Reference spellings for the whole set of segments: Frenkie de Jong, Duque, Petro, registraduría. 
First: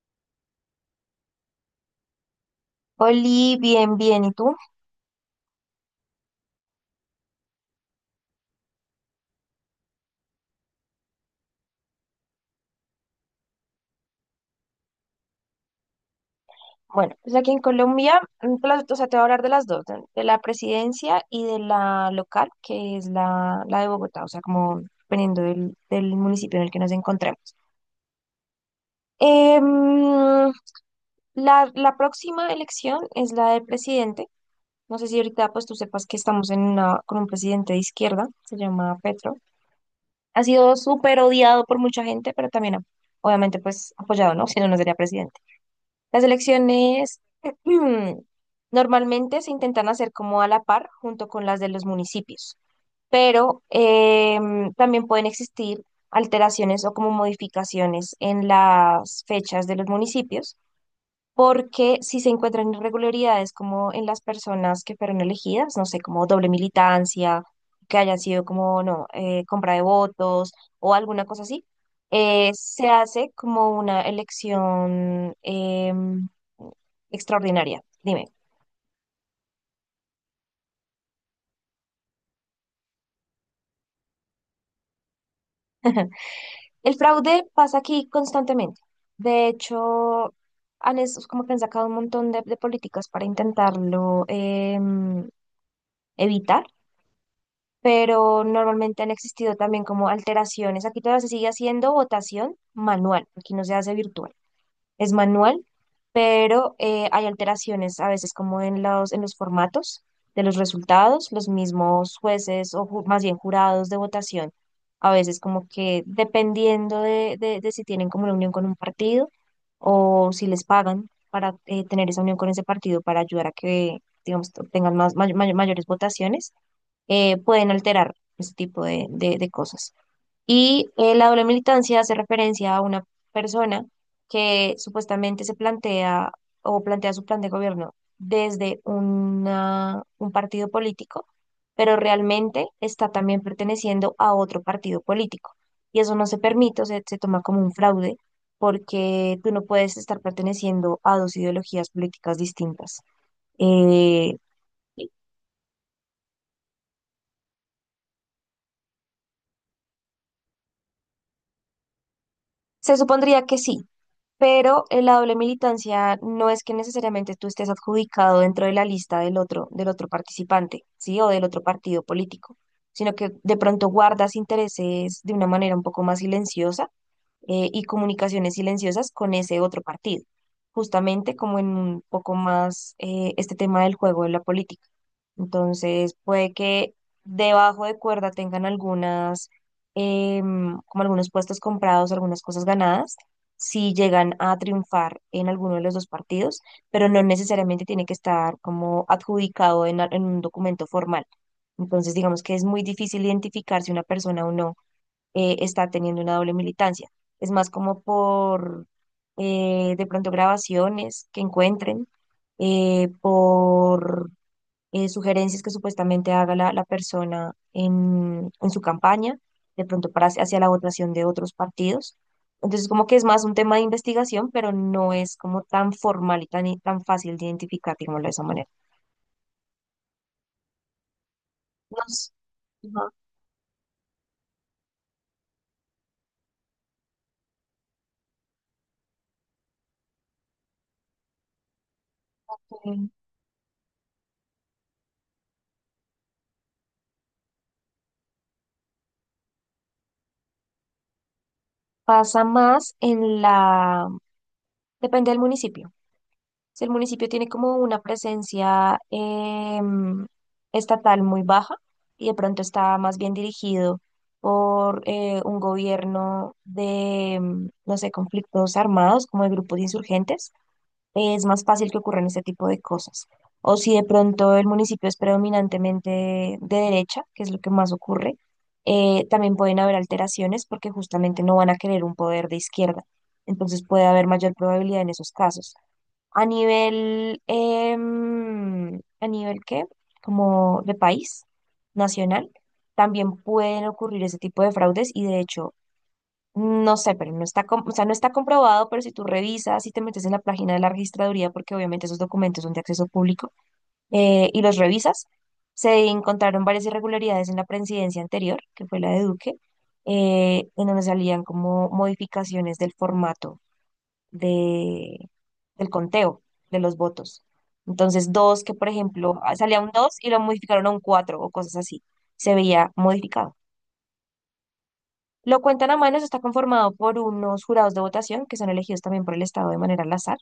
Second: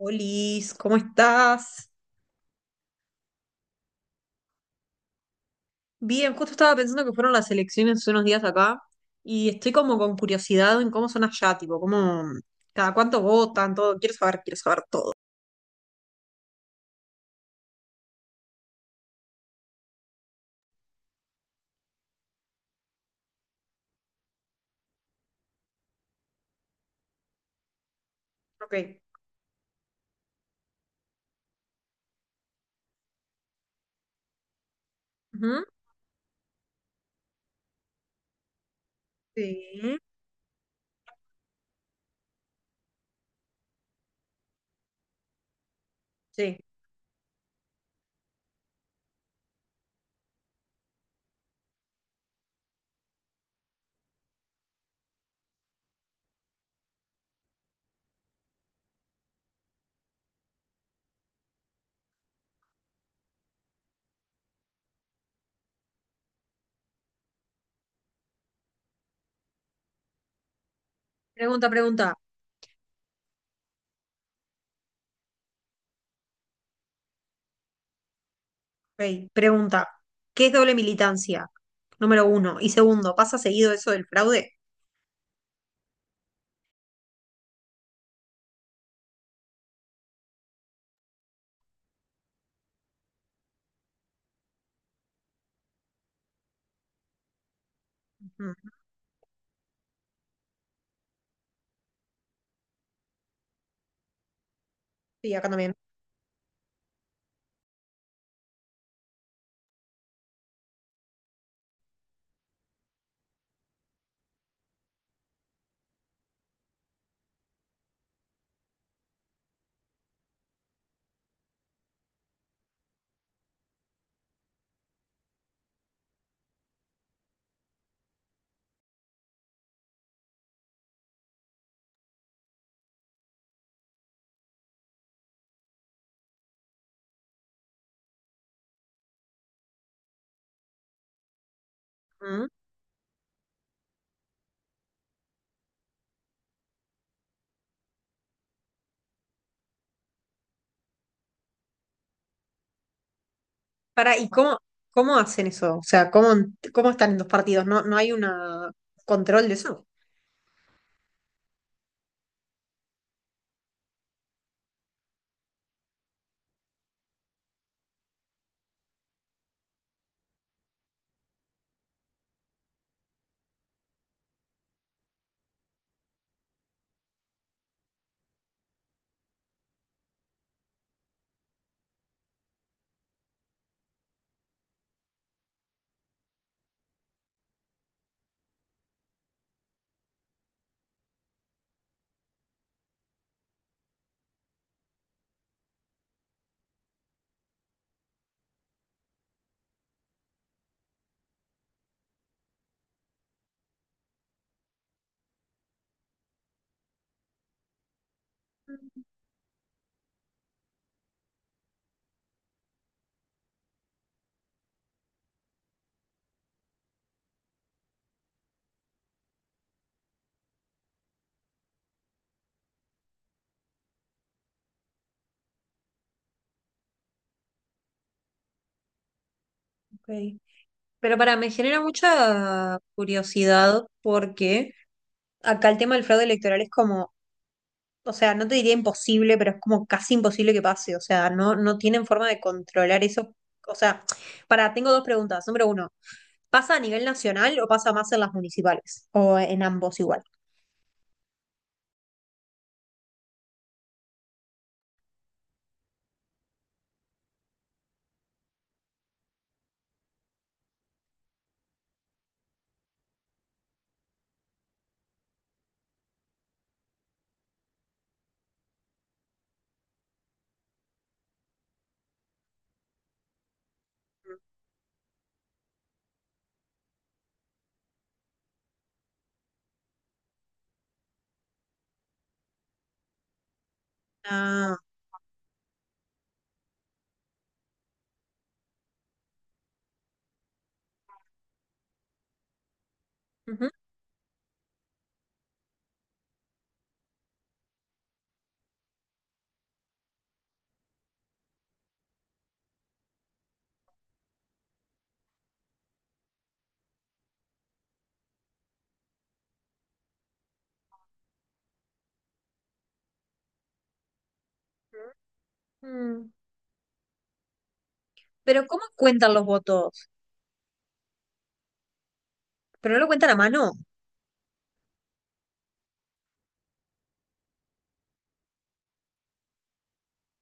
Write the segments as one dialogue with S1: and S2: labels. S1: Olis, ¿cómo estás?
S2: Oli, bien, bien. ¿Y tú?
S1: Bien, justo estaba pensando que fueron las elecciones hace unos días acá y estoy como con curiosidad en cómo son allá, tipo, cómo, cada cuánto votan, todo. Quiero saber todo.
S2: Bueno, pues aquí en Colombia, pues o sea, te voy a hablar de las dos, de la presidencia y de la local, que es la de Bogotá, o sea, como dependiendo del municipio en el que nos encontremos.
S1: Ok.
S2: Em, la próxima elección es la de presidente. No sé si ahorita
S1: Ujú.
S2: pues tú sepas que estamos en una, con un presidente de izquierda, se llama Petro.
S1: Sí.
S2: Ha sido súper odiado por mucha gente, pero también obviamente pues apoyado, ¿no? Si no, no sería presidente. Las
S1: Sí.
S2: elecciones normalmente se intentan hacer como a la par junto con las de los municipios, pero también pueden existir alteraciones o como modificaciones en las fechas de los municipios porque si se encuentran irregularidades como en las personas que fueron elegidas, no sé, como doble militancia, que hayan sido como, no, compra de votos o alguna cosa así,
S1: Pregunta.
S2: se hace como una elección extraordinaria. Dime,
S1: Ok. Pregunta. ¿Qué es doble militancia? Número uno. Y segundo, ¿pasa seguido eso del fraude?
S2: el fraude pasa aquí constantemente. De hecho, es como que han sacado un montón de políticas para intentarlo evitar, pero
S1: Ujú.
S2: normalmente han existido también como alteraciones. Aquí todavía se sigue haciendo votación manual, aquí no se hace virtual, es
S1: Sí, acá
S2: manual,
S1: también.
S2: pero hay alteraciones a veces como en en los formatos de los resultados, los mismos jueces o más bien jurados de votación, a veces como que dependiendo de si tienen como una unión con un partido o si les pagan para tener esa unión con ese partido para ayudar a que, digamos, tengan más, mayores votaciones, pueden alterar ese tipo de cosas. Y la doble militancia hace referencia a una persona que supuestamente se plantea o plantea su plan de gobierno desde un partido político, pero
S1: Ujú.
S2: realmente está también perteneciendo a otro partido político. Y eso no se permite, o sea, se toma como un fraude porque tú no puedes estar perteneciendo a dos ideologías políticas distintas.
S1: Para, ¿y
S2: Eh,
S1: cómo, cómo hacen eso? O sea, ¿cómo, cómo están en dos partidos? ¿No, no hay un control de eso?
S2: se supondría que sí, pero la doble militancia no es que necesariamente tú estés adjudicado dentro de la lista del otro participante, ¿sí? O del otro partido político, sino que de pronto guardas intereses de una manera un poco más silenciosa, y comunicaciones silenciosas con ese otro partido, justamente como en un poco más este tema del juego de la política. Entonces, puede que debajo de cuerda tengan algunas, como algunos puestos comprados, algunas cosas ganadas, si llegan a triunfar en alguno de los dos partidos, pero no necesariamente tiene que estar como adjudicado en, en un documento formal. Entonces, digamos que es muy difícil identificar si una persona o no está teniendo una doble militancia. Es más como por de pronto grabaciones que encuentren, por sugerencias que supuestamente haga la persona en su campaña, de pronto para, hacia la votación de otros partidos. Entonces, como que es más un tema de investigación, pero no es como tan formal y tan, tan fácil de identificar, digámoslo de esa manera.
S1: Ok. Pero para, me genera
S2: Nos,
S1: mucha
S2: ajá,
S1: curiosidad porque acá el tema del fraude electoral es como, o sea, no te diría imposible, pero es como casi imposible que pase. O sea, no, no tienen forma de controlar
S2: eh,
S1: eso. O sea, para, tengo dos preguntas. Número uno, ¿pasa a nivel nacional o pasa más en las municipales? ¿O en ambos igual?
S2: pasa más en depende del municipio. Si el municipio tiene como una presencia estatal muy baja y de pronto está más bien dirigido por un gobierno de, no sé, conflictos armados, como de grupos insurgentes, es más fácil que ocurran este tipo de cosas. O si de pronto el municipio es predominantemente de derecha, que es lo que más ocurre, también pueden haber alteraciones porque justamente no van a querer un poder de izquierda. Entonces puede haber mayor
S1: Ah,
S2: probabilidad en esos casos. A nivel, ¿a nivel qué? Como de país nacional, también
S1: ujú.
S2: pueden ocurrir ese tipo de fraudes y de hecho, no sé, pero no está, o sea, no está comprobado, pero si tú revisas y te metes en la página de la registraduría, porque obviamente esos documentos son de acceso público, y los revisas, se encontraron varias irregularidades en la presidencia anterior, que fue la de Duque, en donde salían como modificaciones del formato de, del
S1: Mm.
S2: conteo de los votos. Entonces, dos
S1: Pero
S2: que,
S1: ¿cómo
S2: por
S1: cuentan
S2: ejemplo,
S1: los
S2: ah, salía un
S1: votos?
S2: 2 y lo modificaron a un 4 o cosas así. Se veía
S1: Pero no lo cuentan a
S2: modificado.
S1: mano.
S2: Lo cuentan a mano, eso está conformado por unos jurados de votación que son elegidos también por el Estado de manera al azar.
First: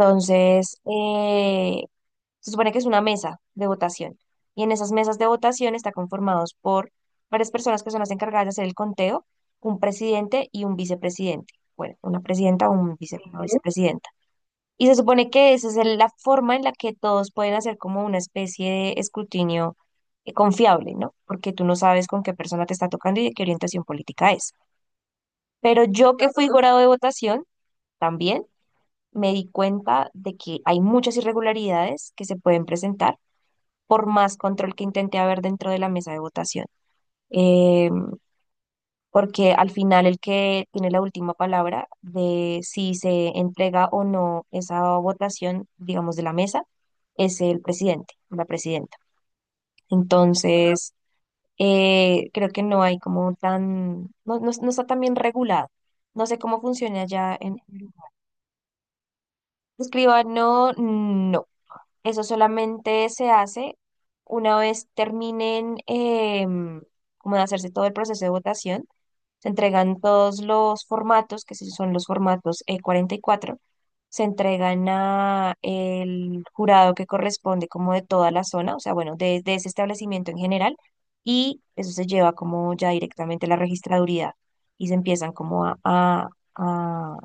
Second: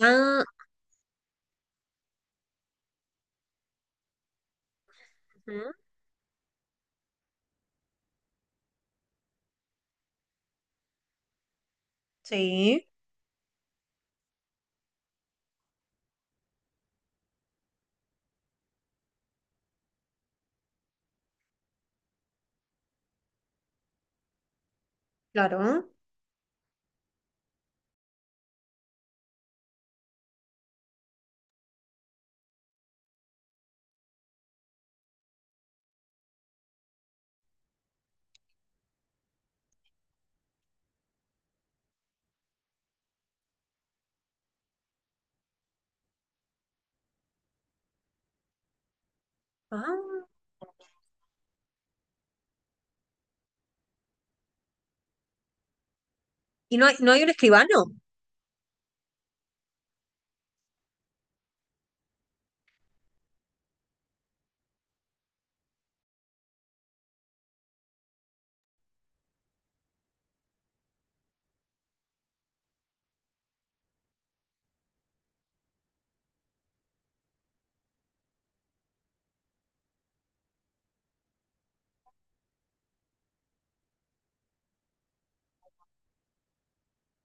S1: Ah,
S2: se supone que es una mesa de votación. Y en esas mesas de
S1: ujú.
S2: votación está conformados por varias personas que son las encargadas de hacer el conteo, un presidente y un vicepresidente. Bueno, una presidenta o
S1: Sí,
S2: un vice- Sí. vicepresidente. Y se supone que esa es la forma en la que todos pueden hacer como una especie de escrutinio confiable, ¿no? Porque tú no sabes con qué persona te está tocando y de qué orientación política es. Pero
S1: claro.
S2: yo que fui Exacto. jurado de votación, también me di cuenta de que hay muchas irregularidades que se pueden presentar por más control que intente haber dentro de la mesa de votación. Em, porque al final el que tiene la última palabra de si se entrega o no esa votación, digamos, de la mesa, es el presidente, la presidenta.
S1: Ah.
S2: Entonces, creo que no hay como tan, no, no está tan bien regulado. No sé cómo
S1: ¿Y no hay,
S2: funciona
S1: no hay un
S2: ya en...
S1: escribano?
S2: Escriba, no, no. Eso solamente se hace una vez terminen como de hacerse todo el proceso de votación. Se entregan todos los formatos, que sí son los formatos 44, se entregan a el jurado que corresponde como de toda la zona, o sea, bueno, de ese establecimiento en general, y eso se lleva como ya directamente a la registraduría y se empiezan como a,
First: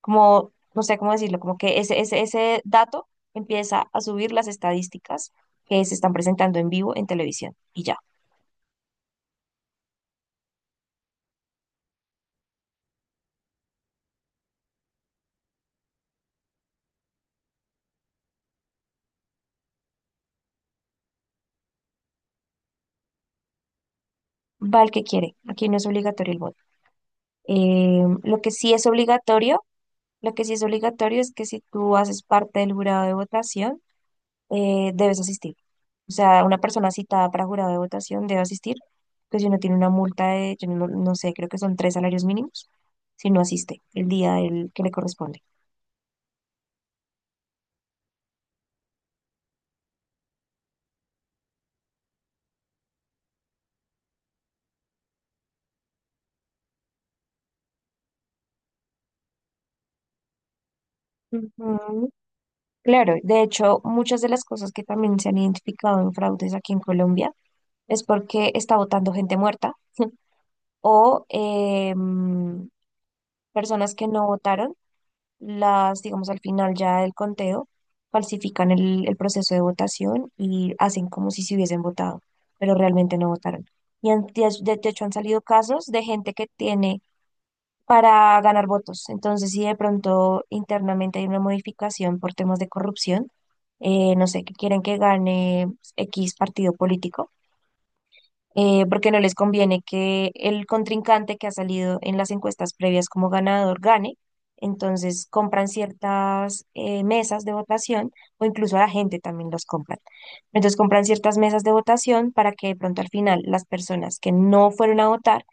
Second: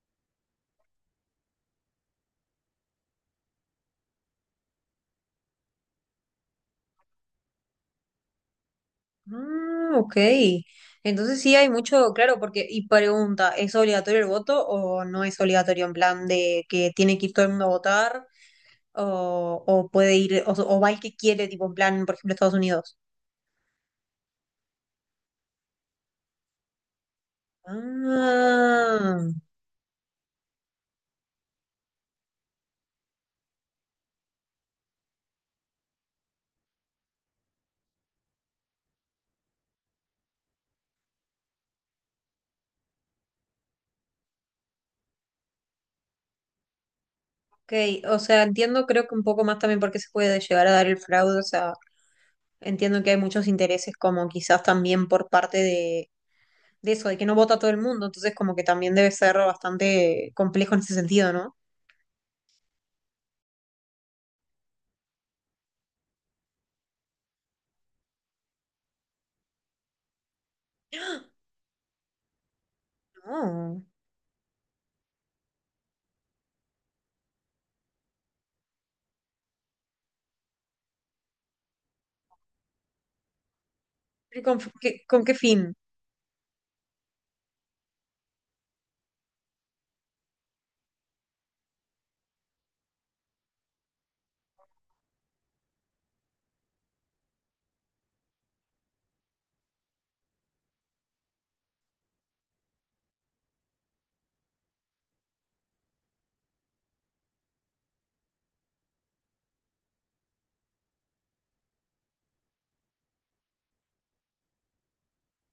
S2: como, no sé cómo decirlo, como que ese dato empieza a subir las estadísticas que se están presentando en vivo en televisión y ya.
S1: Ah, ok. Entonces sí hay mucho, claro, porque, y pregunta, ¿es obligatorio el voto o no es obligatorio en plan de que tiene que ir todo el mundo a votar o puede ir, o va el que quiere, tipo en plan, por ejemplo, Estados Unidos?
S2: Va el que quiere, aquí no es obligatorio el voto. Lo que sí es
S1: Ah,
S2: obligatorio, lo que sí es obligatorio es que si tú haces parte del jurado de votación, debes asistir. O sea, una persona citada para jurado de votación debe asistir, pues si no tiene una multa de, yo no sé, creo que son tres salarios mínimos, si no asiste el día del que le corresponde.
S1: ok. O sea, entiendo creo que un poco más también por qué se puede llegar a dar el fraude, o sea, entiendo que hay muchos intereses como quizás también por parte de eso, de que no vota todo el mundo, entonces como que también debe ser bastante complejo en ese sentido, ¿no?
S2: Ujú. Claro, de hecho, muchas de las cosas que también se han identificado en fraudes aquí en Colombia es porque está votando gente muerta o
S1: No.
S2: personas que no votaron, las, digamos, al final ya del conteo, falsifican el proceso de votación y hacen como si se hubiesen votado, pero realmente no votaron.
S1: ¿Pero
S2: De
S1: con,
S2: de
S1: qué,
S2: hecho han
S1: con qué
S2: salido
S1: fin?
S2: casos de gente que tiene para ganar votos. Entonces, si de pronto internamente hay una modificación por temas de corrupción, no sé, que quieren que gane X partido político, porque no les conviene que el contrincante que ha salido en las encuestas previas como ganador gane. Entonces compran ciertas mesas de votación o incluso a la gente también los compran. Entonces compran ciertas mesas de votación para que de pronto al final las personas que no fueron a votar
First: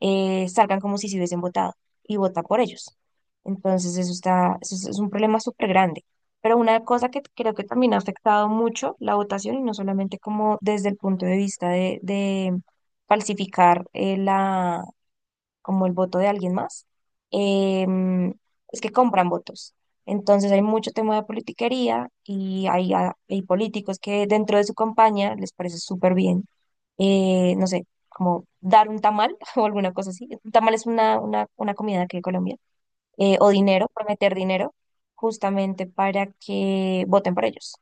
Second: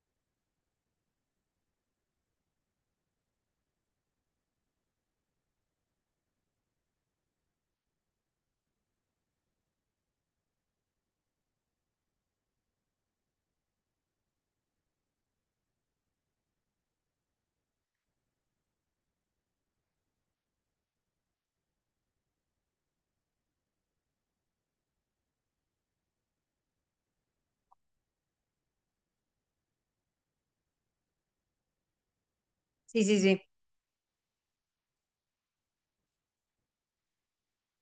S2: salgan como si se hubiesen votado y vota por ellos. Entonces, eso está, eso es un problema súper grande. Pero una cosa que creo que también ha afectado mucho la votación, y no solamente como desde el punto de vista de falsificar la, como el voto de alguien más, em, es que compran votos. Entonces hay mucho tema de politiquería y hay, hay políticos que dentro de su campaña les parece súper bien, no sé, como dar un tamal o alguna cosa así. Un tamal es una comida de aquí de Colombia.
S1: Sí, sí, sí.
S2: O dinero, prometer dinero, justamente para que voten por ellos.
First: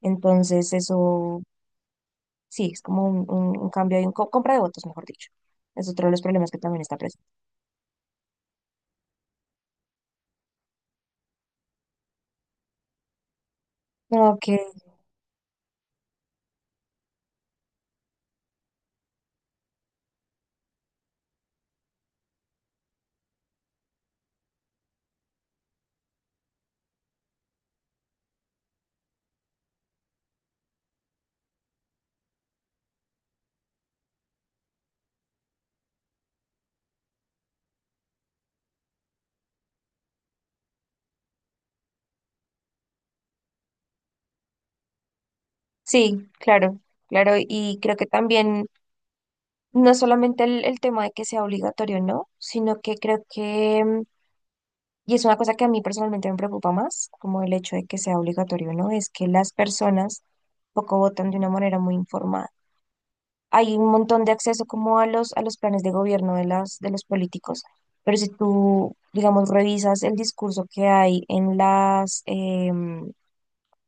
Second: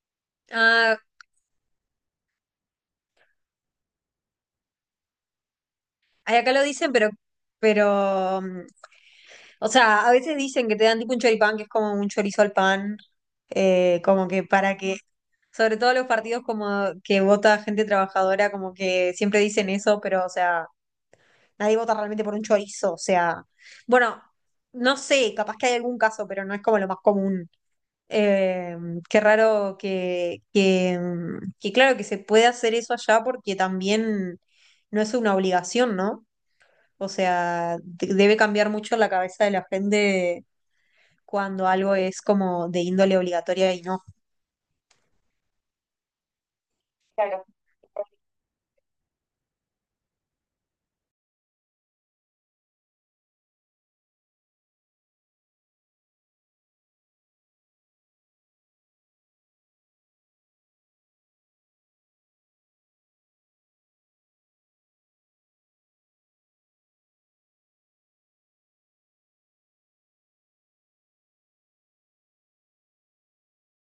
S2: Entonces
S1: Ah,
S2: eso sí, es como un, un cambio y un compra de votos, mejor dicho. Es otro de los
S1: ay,
S2: problemas
S1: acá
S2: que
S1: lo
S2: también
S1: dicen,
S2: está presente.
S1: pero, o sea, a veces dicen que te dan tipo un choripán, que es como un chorizo al pan, como que
S2: Ok.
S1: para que, sobre todo los partidos como que vota gente trabajadora, como que siempre dicen eso, pero, o sea, nadie vota realmente por un chorizo, o sea, bueno, no sé, capaz que hay algún caso, pero no es como lo más común. Eh, qué raro que, que, claro, que se puede hacer eso allá porque también no es una obligación, ¿no? O sea, debe cambiar mucho la cabeza de la gente cuando algo es como de índole obligatoria y no.
S2: Sí, claro, claro.
S1: Claro,
S2: Y creo que también no solamente el tema de que sea obligatorio, ¿no? Sino que creo que, mm, y es una cosa que a mí personalmente me preocupa más, como el hecho de que sea obligatorio, ¿no? Es que las personas poco votan de una manera muy informada. Hay un montón de acceso como a a los planes de gobierno de las, de los políticos, pero si tú, digamos, revisas el discurso que hay en las,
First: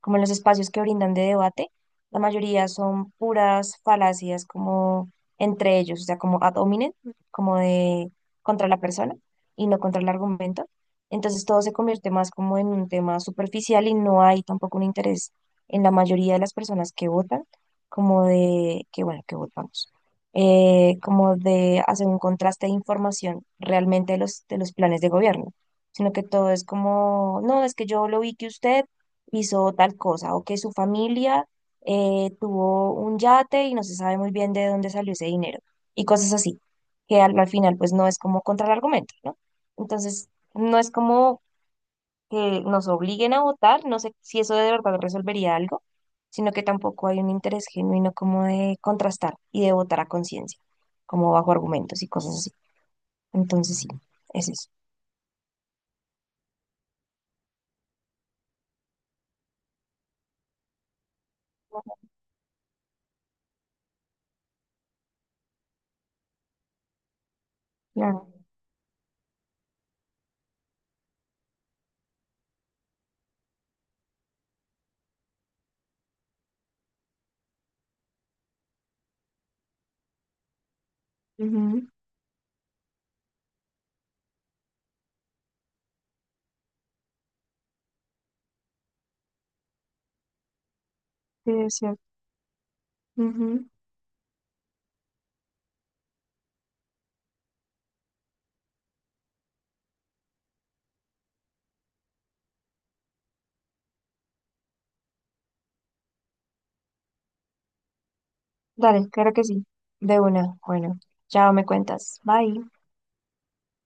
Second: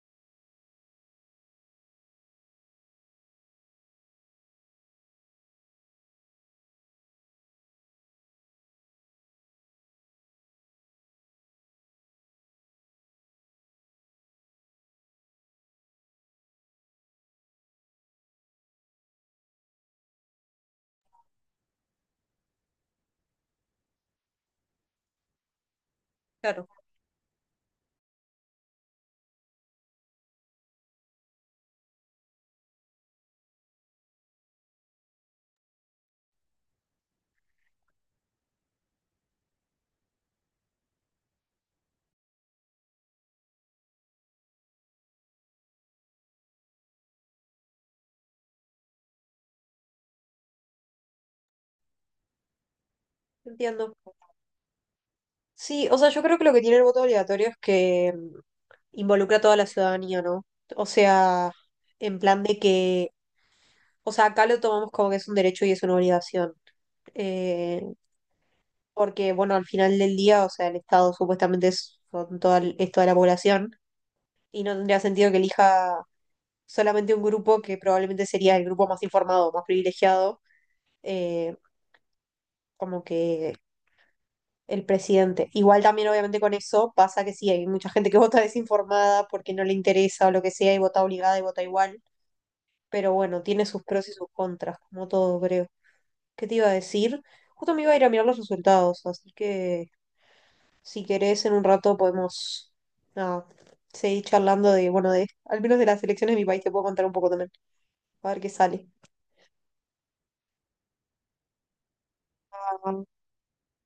S2: como en los espacios que brindan de debate, la mayoría son puras falacias como entre ellos, o sea, como ad hominem, como de contra la persona y no contra el argumento. Entonces todo se convierte más como en un tema superficial y no hay tampoco un interés en la mayoría de las personas que votan, como de que bueno, que votamos como de hacer un contraste de información realmente de los planes de gobierno, sino que todo es
S1: claro,
S2: como, no, es que yo lo vi que usted hizo tal cosa, o que su familia tuvo un yate y no se sabe muy bien de dónde salió ese dinero, y cosas así, que al, al final pues no es como contra el argumento, ¿no? Entonces, no es como que nos obliguen a votar, no sé si eso de verdad resolvería algo, sino que tampoco hay un interés genuino como de contrastar y de votar a conciencia, como bajo argumentos y cosas así. Entonces, sí,
S1: entiendo.
S2: es eso.
S1: Sí, o sea, yo creo que lo que tiene el voto obligatorio es que involucra a toda la ciudadanía, ¿no? O sea, en plan de que, o sea, acá lo tomamos como que es un derecho y es una obligación. Eh,
S2: Claro.
S1: porque, bueno, al final del día, o sea, el Estado supuestamente es, son toda, es toda la población y no tendría sentido que elija solamente un grupo que probablemente sería el grupo más informado, más privilegiado, eh,
S2: Ujú.
S1: como que el presidente. Igual también, obviamente, con eso pasa que sí, hay mucha gente que vota desinformada porque no le interesa o lo que sea y vota obligada y
S2: Sí,
S1: vota
S2: es cierto.
S1: igual, pero bueno, tiene
S2: Ujú.
S1: sus pros y sus contras, como todo, creo. ¿Qué te iba a decir? Justo me iba a ir a mirar los resultados, así que... Si querés, en un rato podemos nada, seguir charlando de, bueno, de, al menos de las elecciones de mi país, te puedo contar un poco también, a ver qué sale.
S2: Dale, claro que sí. De una. Bueno, chao, me cuentas. Bye.